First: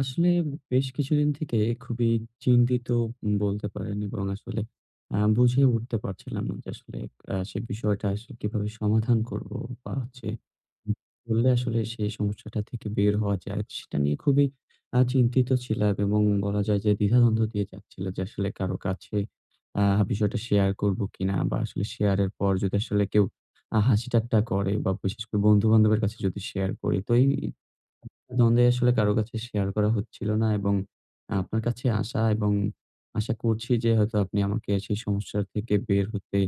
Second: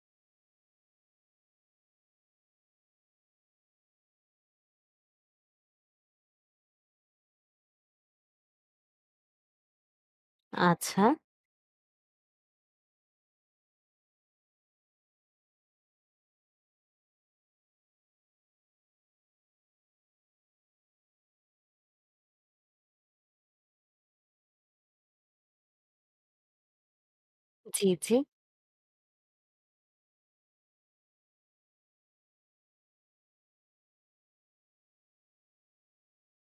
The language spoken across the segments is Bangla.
আসলে বেশ কিছুদিন থেকে খুবই চিন্তিত বলতে পারেন, এবং আসলে বুঝে উঠতে পারছিলাম না যে আসলে সে বিষয়টা আসলে কিভাবে সমাধান করব বা হচ্ছে আচ্ছা। করলে আসলে সেই সমস্যাটা থেকে বের হওয়া যায়। সেটা নিয়ে খুবই চিন্তিত ছিলাম, এবং বলা যায় যে দ্বিধাদ্বন্দ্ব দিয়ে যাচ্ছিল যে আসলে কারো কাছে আ বিষয়টা শেয়ার করব কিনা, বা আসলে শেয়ারের পর যদি আসলে কেউ হাসি ঠাট্টা করে, বা বিশেষ করে বন্ধু-বান্ধবের কাছে যদি শেয়ার করি, তো এই জি, জি। দ্বন্দ্বে আসলে কারো কাছে শেয়ার করা হচ্ছিল না। এবং আপনার কাছে আসা এবং আশা করছি যে হয়তো আপনি আমাকে সেই সমস্যা থেকে বের হতে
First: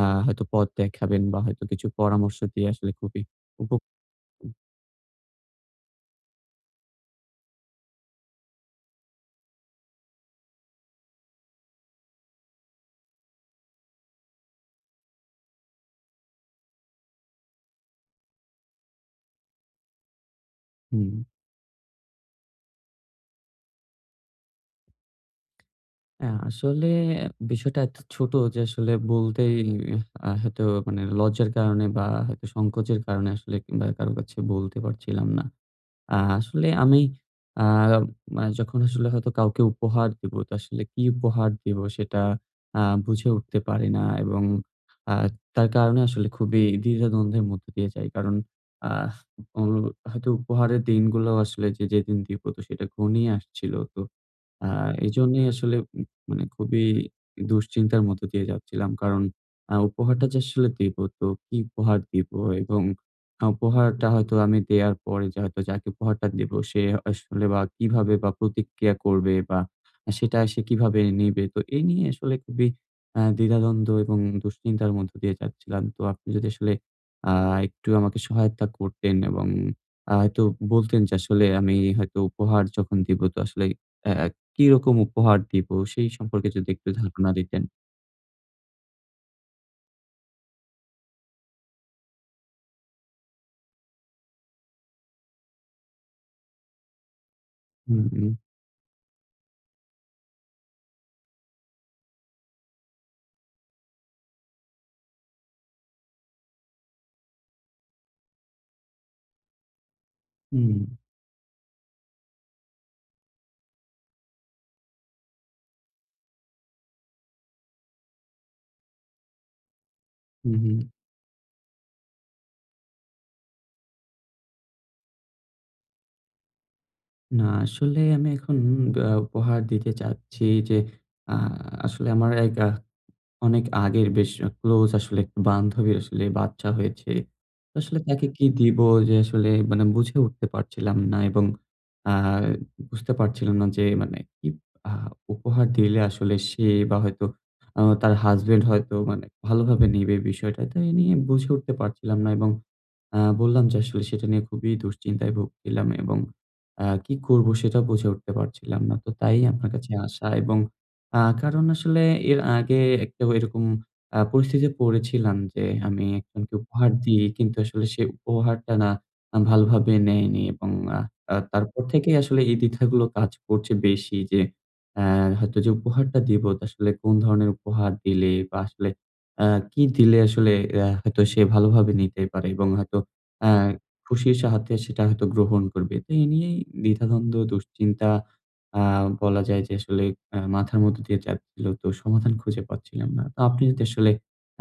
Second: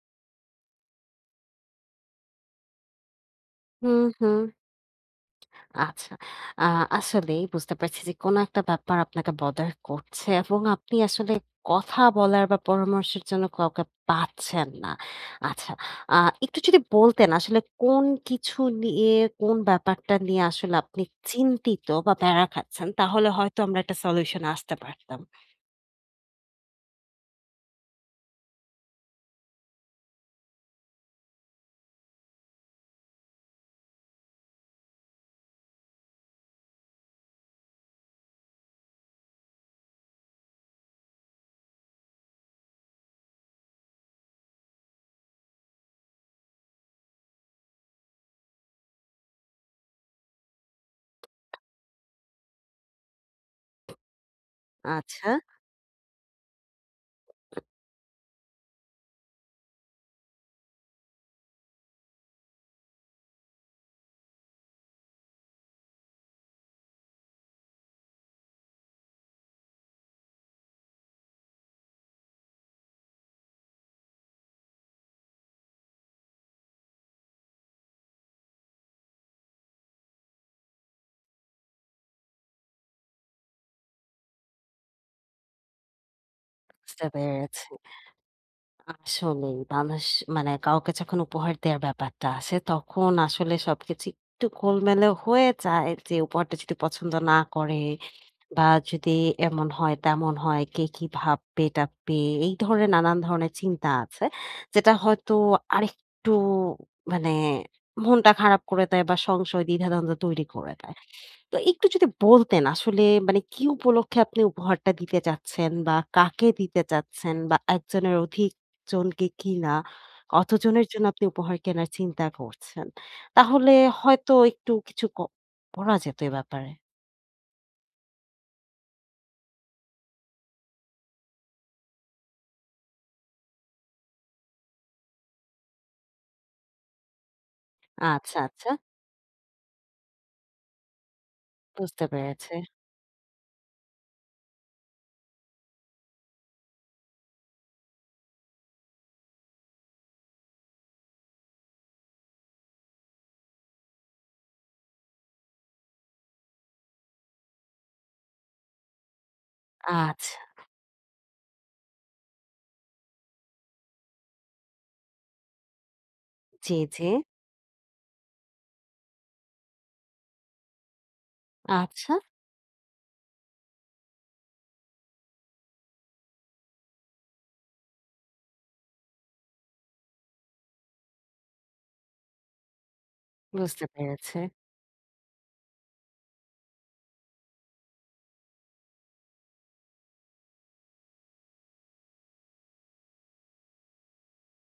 আ হয়তো পথ দেখাবেন, বা হয়তো কিছু পরামর্শ দিয়ে আসলে খুবই উপ হুম, হুম। আচ্ছা। আ আসলেই বুঝতে পারছি যে কোনো একটা ব্যাপার আপনাকে bother করছে এবং আপনি আসলে কথা বলার বা পরামর্শের জন্য কাউকে পাচ্ছেন না। আচ্ছা, আ একটু যদি বলতেন আসলে কোন কিছু নিয়ে, কোন ব্যাপারটা নিয়ে আসলে আপনি হুম। চিন্তিত বা প্যারা খাচ্ছেন তাহলে হয়তো আমরা একটা সলিউশন এ আসতে পারতাম। আসলে বিষয়টা এত ছোট যে আসলে বলতেই হয়তো মানে লজ্জার কারণে, বা হয়তো সংকোচের কারণে আসলে, কিংবা কারো কাছে বলতে পারছিলাম না। আসলে আমি আ মা যখন আসলে হয়তো কাউকে উপহার দিব, তো আসলে কি উপহার দিব সেটা আ বুঝে উঠতে পারি না। এবং আ তার কারণে আসলে খুবই দ্বিধাদ্বন্দ্বের মধ্য দিয়ে যাই। কারণ আহ ও হয়তো উপহারের দিনগুলো আসলে যে যেদিন দিব, তো সেটা ঘনিয়ে আসছিল। তো আ আচ্ছা, এজন্যই আসলে মানে খুবই দুশ্চিন্তার মধ্য দিয়ে যাচ্ছিলাম। কারণ উপহারটা যে আসলে দিব, তো কি উপহার দিব? এবং উপহারটা হয়তো আমি দেয়ার পরে, যে হয়তো যাকে উপহারটা দেব সে আসলে বা কিভাবে বা প্রতিক্রিয়া করবে, বা সেটা সে কিভাবে নিবে? তো এই নিয়ে আসলে খুবই দ্বিধাদ্বন্দ্ব এবং দুশ্চিন্তার মধ্য দিয়ে যাচ্ছিলাম। তো আপনি যদি আসলে আ একটু আমাকে সহায়তা করতেন, এবং হয়তো বলতেন যে আসলে আমি হয়তো উপহার যখন দিব, তো আসলে অ্যা কিরকম উপহার দিব সেই সম্পর্কে যদি একটু বুঝতে ধারণা দিতেন। পেরেছি। আসলেই মানুষ মানে কাউকে যখন উপহার দেওয়ার ব্যাপারটা আসে তখন আসলে সবকিছু একটু গোলমেলে হয়ে যায় যে উপহারটা যদি পছন্দ না করে হুম, হুম, বা যদি এমন হয় তেমন হয় কে কি ভাববে টাববে এই ধরনের নানান ধরনের চিন্তা আছে যেটা হয়তো আরেকটু মানে মনটা খারাপ করে দেয় বা সংশয় দ্বিধাদ্বন্দ্ব তৈরি করে হুম, দেয়। তো একটু যদি বলতেন আসলে মানে কি উপলক্ষে আপনি উপহারটা দিতে চাচ্ছেন বা কাকে দিতে চাচ্ছেন বা একজনের অধিক জনকে কিনা হুম, হুম। কতজনের জন্য আপনি উপহার কেনার চিন্তা করছেন? তাহলে হয়তো একটু কিছু করা যেত এ ব্যাপারে। না, আসলে আমি এখন উপহার দিতে চাচ্ছি যে আ আসলে আমার এক অনেক আগের বেশ ক্লোজ আসলে একটা বান্ধবীর আসলে বাচ্চা হয়েছে। তো আসলে তাকে আচ্ছা, কি আচ্ছা, দিব, যে আসলে মানে বুঝে উঠতে পারছিলাম না। এবং বুঝতে আ পেরেছি। বুঝতে পারছিলাম না যে মানে কি আ উপহার দিলে আসলে সে বা হয়তো তার হাসব্যান্ড হয়তো মানে ভালোভাবে নিবে বিষয়টা। তো এ নিয়ে বুঝে উঠতে পারছিলাম না, এবং বললাম যে আসলে সেটা নিয়ে খুবই দুশ্চিন্তায় ভুগছিলাম, এবং কি করব সেটাও বুঝে উঠতে পারছিলাম না। তো তাই আপনার কাছে আসা, আচ্ছা, এবং কারণ আসলে এর আগে একটা এরকম পরিস্থিতিতে পড়েছিলাম যে, আমি একজনকে জি, উপহার জি। দিই, কিন্তু আসলে সে উপহারটা না ভালোভাবে নেয়নি। এবং আ আ তারপর আচ্ছা, থেকেই আসলে এই দ্বিধাগুলো কাজ করছে বেশি যে, অ্যা হয়তো যে উপহারটা দিব তা আসলে কোন ধরনের উপহার দিলে, বা আসলে আ কি দিলে আসলে হয়তো সে ভালোভাবে নিতে পারে এবং হয়তো আ বুঝতে খুশির পেরেছি। সাথে সেটা হয়তো গ্রহণ করবে। তো এ নিয়েই দ্বিধাদ্বন্দ্ব, দুশ্চিন্তা আ বলা যায় যে আসলে মাথার মধ্য দিয়ে যাচ্ছিল। তো সমাধান খুঁজে পাচ্ছিলাম না। তো আপনি যদি আসলে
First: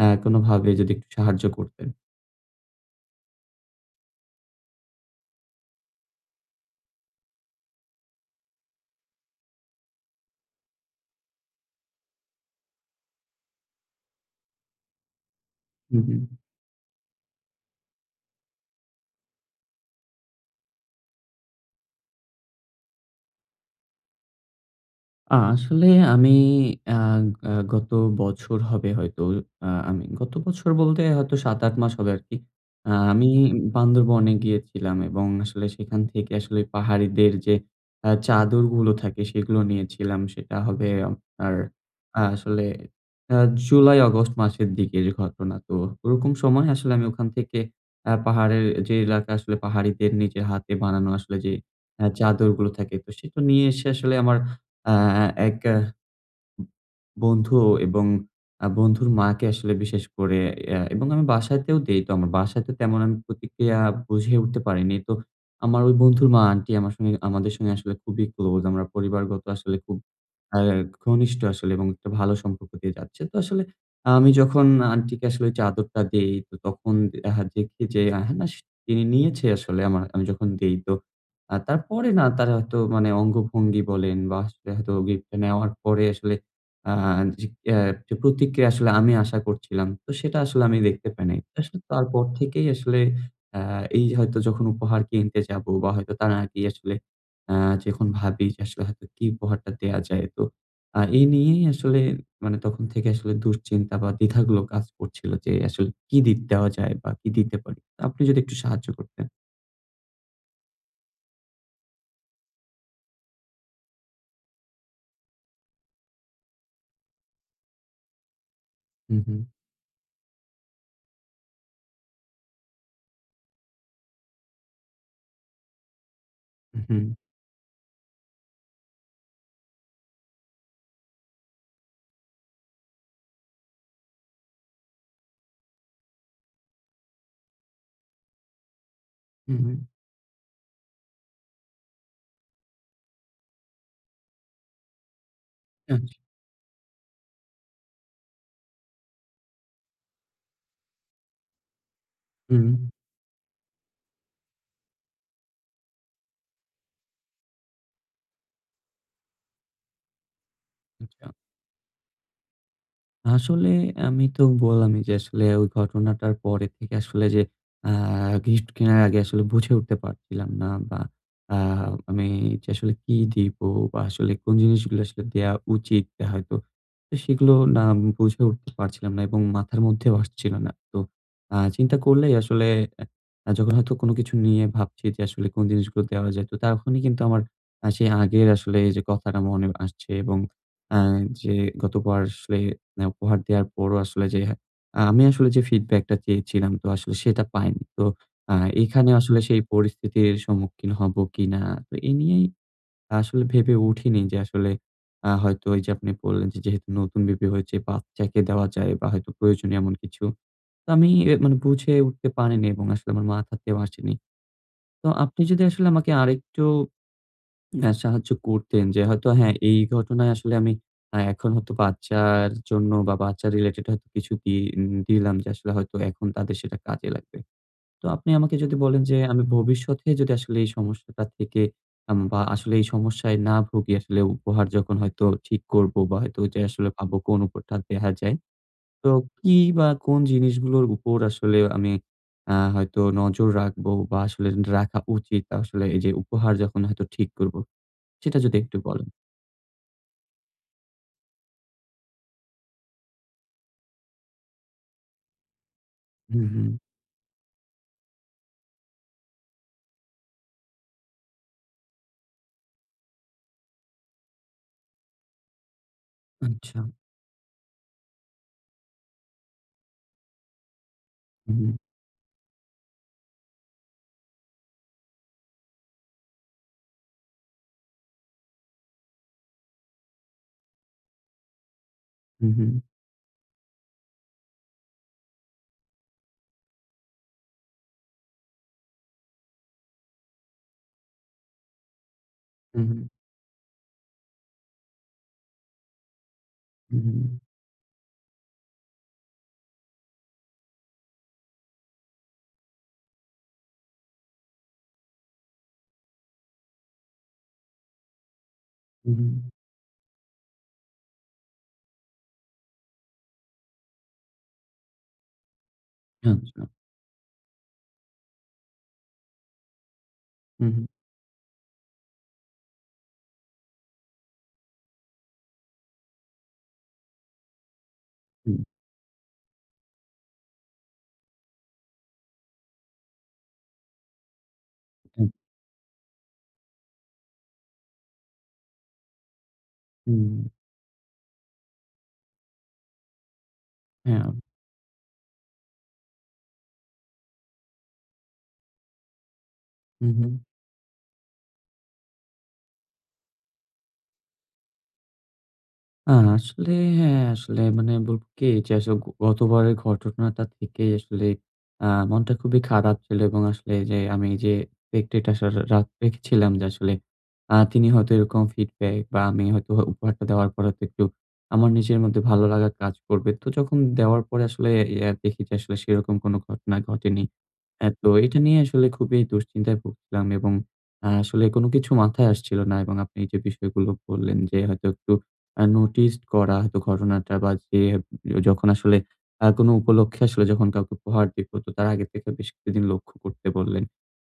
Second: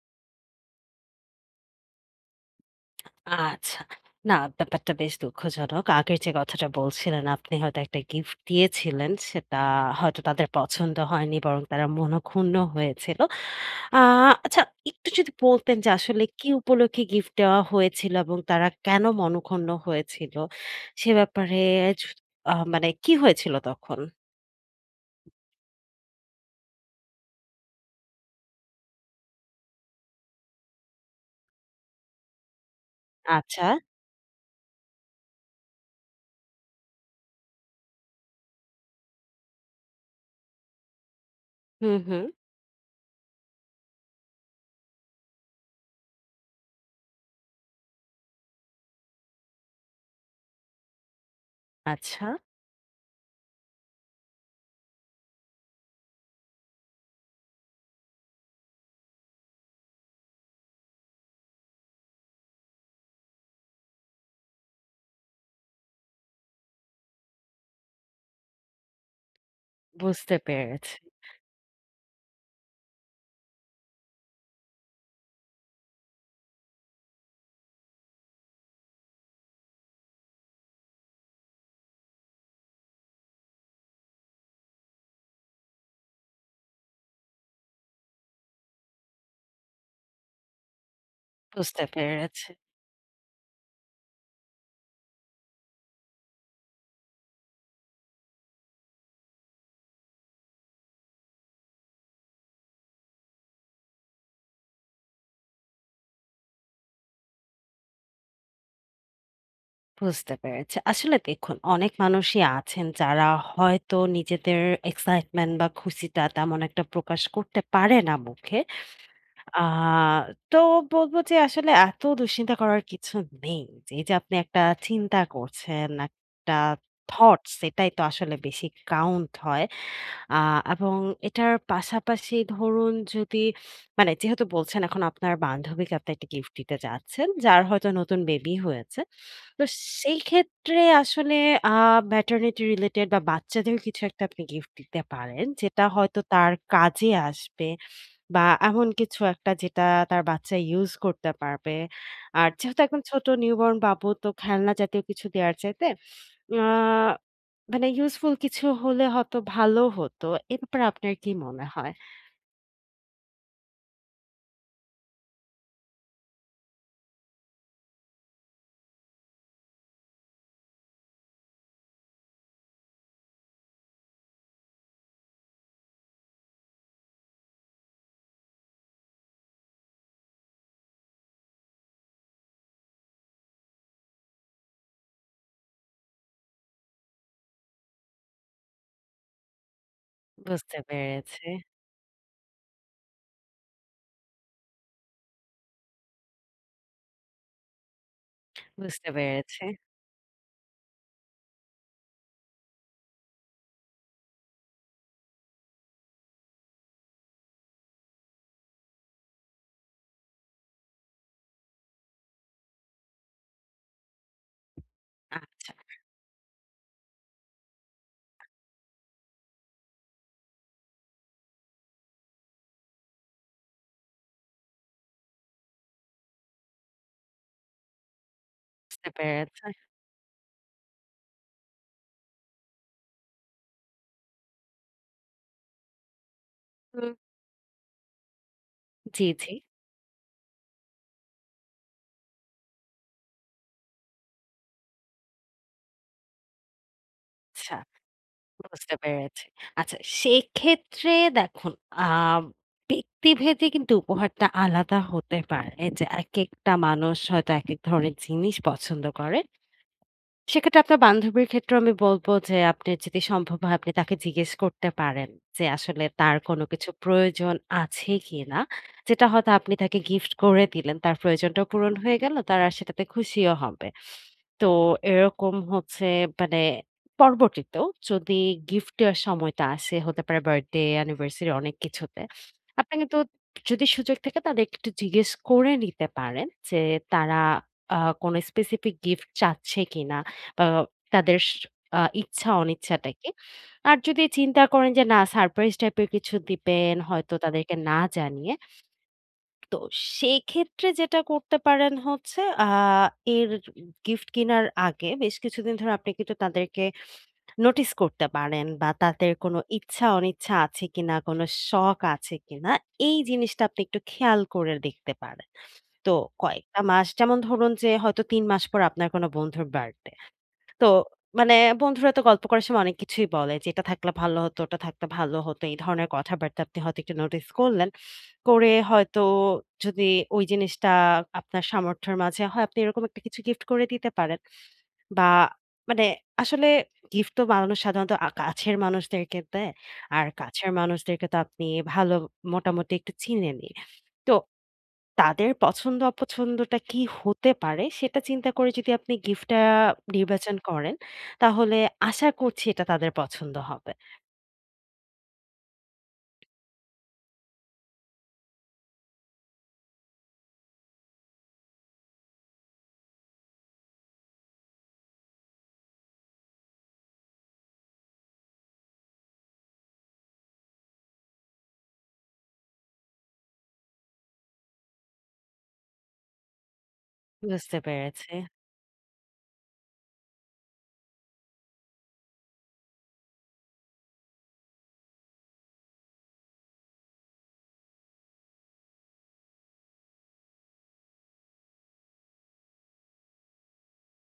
কোনভাবে যদি একটু সাহায্য করতেন। আচ্ছা। না, ব্যাপারটা বেশ দুঃখজনক। আগের যে কথাটা বলছিলেন আপনি হয়তো একটা গিফট দিয়েছিলেন সেটা হয়তো তাদের পছন্দ হয়নি, বরং তারা মনঃক্ষুণ্ণ হয়েছিল। আ আচ্ছা, একটু যদি বলতেন যে হু, হু। আসলে কি উপলক্ষে গিফট দেওয়া হয়েছিল এবং তারা কেন মনঃক্ষুণ্ণ হয়েছিল? সে ব্যাপারে য মানে কি হয়েছিল তখন? আসলে আমি আ আ গত বছর হবে হয়তো, আমি গত বছর বলতে হয়তো ৭-৮ মাস হবে আরকি। আমি আচ্ছা। বান্দরবনে গিয়েছিলাম, এবং আসলে সেখান থেকে আসলে পাহাড়িদের যে চাদরগুলো থাকে সেগুলো নিয়েছিলাম। সেটা হবে আপনার হুম, হুম। আসলে আ জুলাই-আগস্ট মাসের দিকের ঘটনা। তো ওরকম সময় আসলে আমি ওখান থেকে পাহাড়ের যে এলাকা আসলে পাহাড়িদের নিজের হাতে বানানো আসলে যে আচ্ছা। চাদরগুলো থাকে, তো সেটা নিয়ে এসে আসলে আমার আ এক বন্ধু এবং বন্ধুর মাকে আসলে বিশেষ করে এবং আমি বাসাতেও দেই। তো আমার বাসাতে তেমন আমি প্রতিক্রিয়া বুঝে উঠতে পারিনি। তো আমার ওই বন্ধুর মা আন্টি আমার সঙ্গে আমাদের সঙ্গে আসলে খুবই ক্লোজ। আমরা পরিবারগত আসলে খুব বুঝতে আ পেরেছি, ঘনিষ্ঠ আসলে, এবং একটা ভালো সম্পর্ক দিয়ে যাচ্ছে। তো আসলে আমি যখন আন্টিকে আসলে ওই চাদরটা দেই, তো তখন দেখি যে না তিনি নিয়েছে আসলে আমার, আমি যখন দেই। তো তারপরে না তারা হয়তো মানে অঙ্গভঙ্গি বলেন, বা আসলে হয়তো গিফটটা নেওয়ার পরে আসলে আ যে যে প্রতিক্রিয়া আসলে আমি আশা করছিলাম, তো সেটা আসলে আমি দেখতে পাই নাই। তো আসলে বুঝতে তারপর পেরেছি। থেকেই আসলে অ্যা এই যে হয়তো যখন উপহার কিনতে যাবো, বা হয়তো তার আগেই আসলে আ যখন ভাবি যে আসলে হয়তো কি উপহারটা দেয়া যায়। তো এই নিয়েই আসলে মানে তখন থেকে আসলে দুশ্চিন্তা বা দ্বিধাগুলো কাজ করছিল যে আসলে কি দেওয়া যায়, বা কি দিতে পারি। তো আপনি যদি একটু সাহায্য করতেন। বুঝতে পেরেছি। আসলে দেখুন অনেক মানুষই আছেন যারা হয়তো নিজেদের এক্সাইটমেন্ট বা খুশিটা তেমন একটা প্রকাশ করতে পারে না মুখে। হু, হু, আ তো বলব যে আসলে এত দুশ্চিন্তা করার কিছু নেই। এই যে আপনি একটা চিন্তা করছেন, একটা থটস এটাই তো আসলে বেশি কাউন্ট হয়। আ এবং এটার পাশাপাশি ধরুন যদি মানে যেহেতু বলছেন এখন আপনার বান্ধবীকে আপনি একটা গিফট দিতে চাচ্ছেন, যার হয়তো নতুন বেবি হয়েছে। হু, তো হু, সেই ক্ষেত্রে আসলে আ ম্যাটারনিটি রিলেটেড বা বাচ্চাদের কিছু একটা আপনি গিফট দিতে পারেন। যেটা আচ্ছা। হয়তো তার কাজে আসবে বা এমন কিছু একটা যেটা তার বাচ্চা ইউস করতে পারবে। আর হুম, যেহেতু একদম ছোট নিউবর্ন বাবু তো খেলনা জাতীয় কিছু দেয়ার চাইতে আ মানে ইউজফুল কিছু হলে হয়তো ভালো হতো। এ ব্যাপারে আপনার আচ্ছা। কি মনে হয়? আসলে আমি তো বললামই যে আসলে ওই ঘটনাটার পরে থেকে আসলে যে আ গিফট কেনার আগে আসলে বুঝে উঠতে পারছিলাম না, বা আ আমি যে আসলে কি দিব, বা আসলে কোন জিনিসগুলো আসলে দেয়া উচিত দেয়া হয়তো। তো সেগুলো না বুঝে উঠতে পারছিলাম না, এবং মাথার মধ্যেও আসছিল না। তো চিন্তা করলেই আসলে যখন হয়তো কোনো কিছু নিয়ে ভাবছি যে আসলে কোন জিনিসগুলো দেওয়া যায়, তো তখনই কিন্তু আমার সেই আগের আসলে এই যে কথাটা মনে আসছে। এবং বুঝতে আ পেরেছি, যে গতবার আসলে মানে উপহার দেওয়ার পরও আসলে যে আমি আসলে যে ফিডব্যাকটা চেয়েছিলাম তো আসলে সেটা পাইনি। তো আ বুঝতে এখানে আসলে সেই পেরেছি। পরিস্থিতির সম্মুখীন হব কিনা? তো এ নিয়েই আসলে ভেবে উঠিনি যে আসলে হয়তো ওই যে আপনি বললেন যে যেহেতু নতুন বেবি হয়েছে বাচ্চাকে দেওয়া যায়, বা হয়তো প্রয়োজনীয় এমন কিছু। তো আমি এ মানে বুঝে উঠতে পারিনি, এবং আসলে আমার মাথাতেও আসেনি। তো আ আপনি যদি আসলে আমাকে আরেকটু না, সাহায্য করতেন যে হয়তো, হ্যাঁ, এই ঘটনায় আসলে আমি এখন হয়তো বাচ্চার জন্য, বা বাচ্চা রিলেটেড হয়তো কিছু দিলাম যে আসলে হয়তো এখন তাদের সেটা কাজে লাগবে। তো আপনি আমাকে যদি বলেন বুঝতে যে আমি পেরেছি। ভবিষ্যতে যদি আসলে এই সমস্যাটা থেকে বা আসলে এই সমস্যায় না ভুগি আসলে উপহার যখন হয়তো ঠিক করব, বা হয়তো যে আসলে হুম, পাবো কোন উপহারটা দেয়া যায়। তো জি, জি। কি বা কোন জিনিসগুলোর উপর আসলে আমি হয়তো নজর রাখবো, বা আসলে রাখা উচিত আসলে এই যে উপহার যখন হয়তো ঠিক করব? আচ্ছা, সেটা যদি একটু বুঝতে বলেন? পেরেছি। আচ্ছা, সেক্ষেত্রে দেখুন আম ব্যক্তিভেদে কিন্তু উপহারটা আলাদা হতে পারে। এই যে হুম, হুম। একেকটা মানুষ হয়তো একেক ধরনের জিনিস পছন্দ করে। সেক্ষেত্রে আপনার বান্ধবীর ক্ষেত্রেও আমি বলব যে আপনি যদি সম্ভব হয় আপনি তাকে জিজ্ঞেস করতে পারেন যে আসলে তার কোনো আচ্ছা। কিছু প্রয়োজন আছে কিনা। যেটা হয়তো আপনি তাকে গিফট করে দিলেন। তার হুম, প্রয়োজনটাও হুম, পূরণ হয়ে গেল। তার আর সেটাতে খুশিও হবে। তো এরকম হচ্ছে মানে পরবর্তীতেও যদি গিফট দেওয়ার সময়টা আসে, হতে পারে বার্থডে, অ্যানিভার্সারি অনেক কিছুতে। হুম, হুম, আপনি কিন্তু যদি সুযোগ থাকে তাদেরকে একটু জিজ্ঞেস করে নিতে পারেন যে তারা আ কোনো স্পেসিফিক গিফট চাচ্ছে কিনা? আ তাদের ইচ্ছা হুম, অনিচ্ছাটাকে। আর যদি চিন্তা করেন যে না, সারপ্রাইজ টাইপের কিছু দিবেন হুম, হয়তো তাদেরকে না জানিয়ে। তো সেক্ষেত্রে যেটা করতে পারেন হচ্ছে আ এর গিফট কিনার আগে বেশ কিছুদিন ধরে আপনি কিন্তু তাদেরকে নোটিস করতে পারেন বা হুম, তাদের কোনো ইচ্ছা অনিচ্ছা আছে কিনা, কোনো শখ আছে কিনা এই জিনিসটা আপনি একটু খেয়াল করে দেখতে পারেন। তো হুম, আচ্ছা। কয়েকটা মাস যেমন ধরুন যে হয়তো ৩ মাস পর আপনার কোনো বন্ধুর বার্থডে। হুম, তো মানে বন্ধুরা তো গল্প করার সময় অনেক কিছুই বলে যে, "এটা থাকলে ভালো হতো, ওটা থাকলে ভালো হতো।" এই ধরনের কথাবার্তা আপনি হয়তো একটু নোটিস করলেন। হুম, করে হয়তো যদি ওই জিনিসটা আপনার সামর্থ্যের মাঝে হয়, আপনি এরকম একটা কিছু গিফট করে দিতে পারেন। বা হুম, মানে আসলে গিফট তো মানুষ সাধারণত কাছের মানুষদেরকে দেয়। আর হুম, কাছের মানুষদেরকে তো আপনি ভালো, মোটামুটি একটু চিনেনই। হ্যাঁ, তো তাদের পছন্দ অপছন্দটা কি হতে পারে সেটা চিন্তা করে যদি আপনি গিফটটা হুম, হুম। নির্বাচন করেন, তাহলে আশা করছি এটা তাদের পছন্দ হবে। আ আসলে, হ্যাঁ, আসলে মানে বলবো কি যে আসলে গতবারের ঘটনাটা থেকেই আসলে আ মনটা খুবই খারাপ ছিল, এবং আসলে যে আমি যে এক্সপেক্টেড আশা রা- রাখ রেখেছিলাম যে আসলে তিনি হয়তো এরকম ফিডব্যাক, বা আমি হয়তো উপহারটা দেওয়ার পর হয়তো একটু আমার নিজের মধ্যে ভালো লাগা কাজ করবে। তো যখন দেওয়ার পরে আসলে দেখি যে আসলে সেরকম কোনো ঘটনা ঘটেনি। বুঝতে হ্যাঁ, তো পেরেছি। এটা নিয়ে আসলে খুবই দুশ্চিন্তায় ভুগছিলাম, এবং আসলে কোনো কিছু মাথায় আসছিল না। এবং আপনি যে বিষয়গুলো বললেন যে হয়তো একটু নোটিস করা হয়তো ঘটনাটা, বা যে যখন আসলে কোনো উপলক্ষে আসলে যখন কাউকে উপহার দিব, তো তার আগে থেকে বেশ কিছুদিন লক্ষ্য করতে বললেন।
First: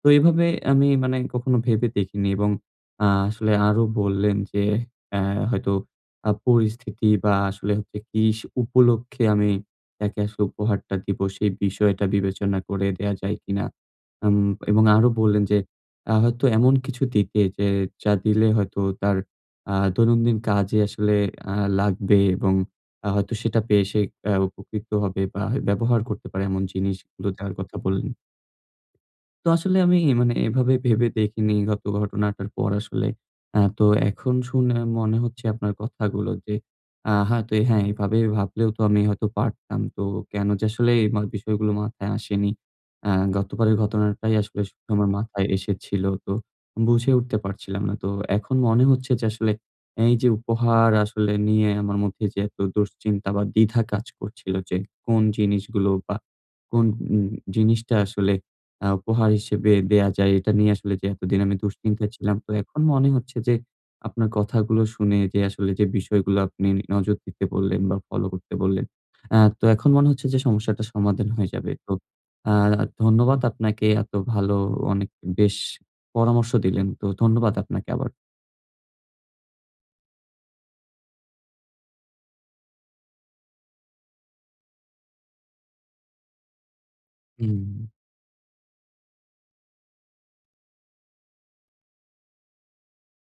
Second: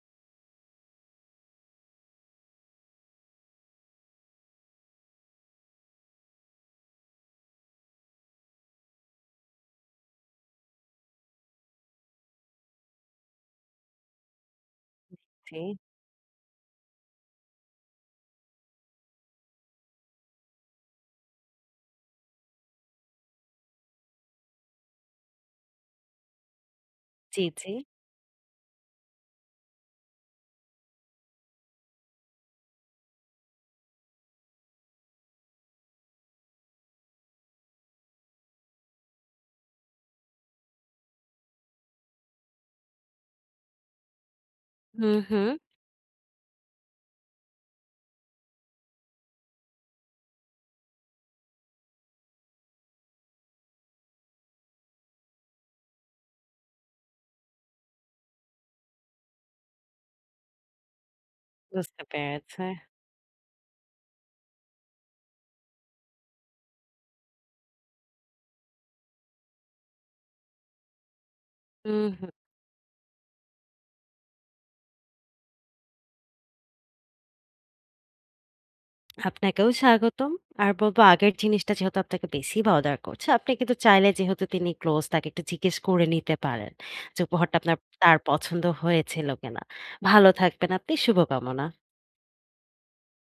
তো এভাবে আমি মানে কখনো ভেবে দেখিনি। এবং আসলে আরো বললেন যে, অ্যা হয়তো পরিস্থিতি, বা আসলে হচ্ছে কি উপলক্ষে আমি তাকে আসলে উপহারটা দিব সেই বিষয়টা বিবেচনা করে দেয়া যায় কিনা? আম এবং আরো বললেন যে, জি, হয়তো এমন কিছু দিতে যে যা দিলে হয়তো তার দৈনন্দিন কাজে আসলে লাগবে, এবং হয়তো সেটা পেয়ে সে উপকৃত হবে, বা ব্যবহার করতে পারে এমন জিনিসগুলো জি, দেওয়ার জি। কথা বললেন। তো আসলে আমি মানে এভাবে ভেবে দেখিনি গত ঘটনাটার পর আসলে। তো এখন শুনে মনে হচ্ছে আপনার কথাগুলো যে হয়তো, হ্যাঁ, এভাবে ভাবলেও তো আমি হয়তো পারতাম। তো কেন যে আসলে এই বিষয়গুলো মাথায় আসেনি। আ গতবারের ঘটনাটাই আসলে শুধু আমার হুম, মাথায় হুম। এসেছিল। তো বুঝে উঠতে পারছিলাম না। তো এখন মনে হচ্ছে যে আসলে এই যে উপহার আসলে নিয়ে আমার মধ্যে যে এত দুশ্চিন্তা বা দ্বিধা কাজ করছিল, যে কোন জিনিসগুলো বা কোন উম জিনিসটা আসলে উপহার হিসেবে দেয়া যায়, এটা নিয়ে আসলে যে এতদিন আমি বুঝতে দুশ্চিন্তায় ছিলাম। তো পেরেছি। এখন মনে হচ্ছে যে আপনার কথাগুলো শুনে যে আসলে যে বিষয়গুলো আপনি নজর দিতে বললেন বা ফলো করতে বললেন, তো এখন মনে হচ্ছে যে সমস্যাটা সমাধান হয়ে যাবে। তো হুম, হুম। আ ধন্যবাদ আপনাকে, এত ভালো, অনেক, বেশ পরামর্শ দিলেন। তো ধন্যবাদ আপনাকে আবার। আপনাকেও স্বাগতম। আর বলব আগের জিনিসটা যেহেতু আপনাকে বেশি বদার করছে, আপনি কিন্তু চাইলে যেহেতু তিনি ক্লোজ তাকে একটু জিজ্ঞেস করে নিতে পারেন যে উপহারটা হুম। আপনার তার পছন্দ হয়েছিল কিনা। ভালো থাকবেন আপনি। শুভকামনা।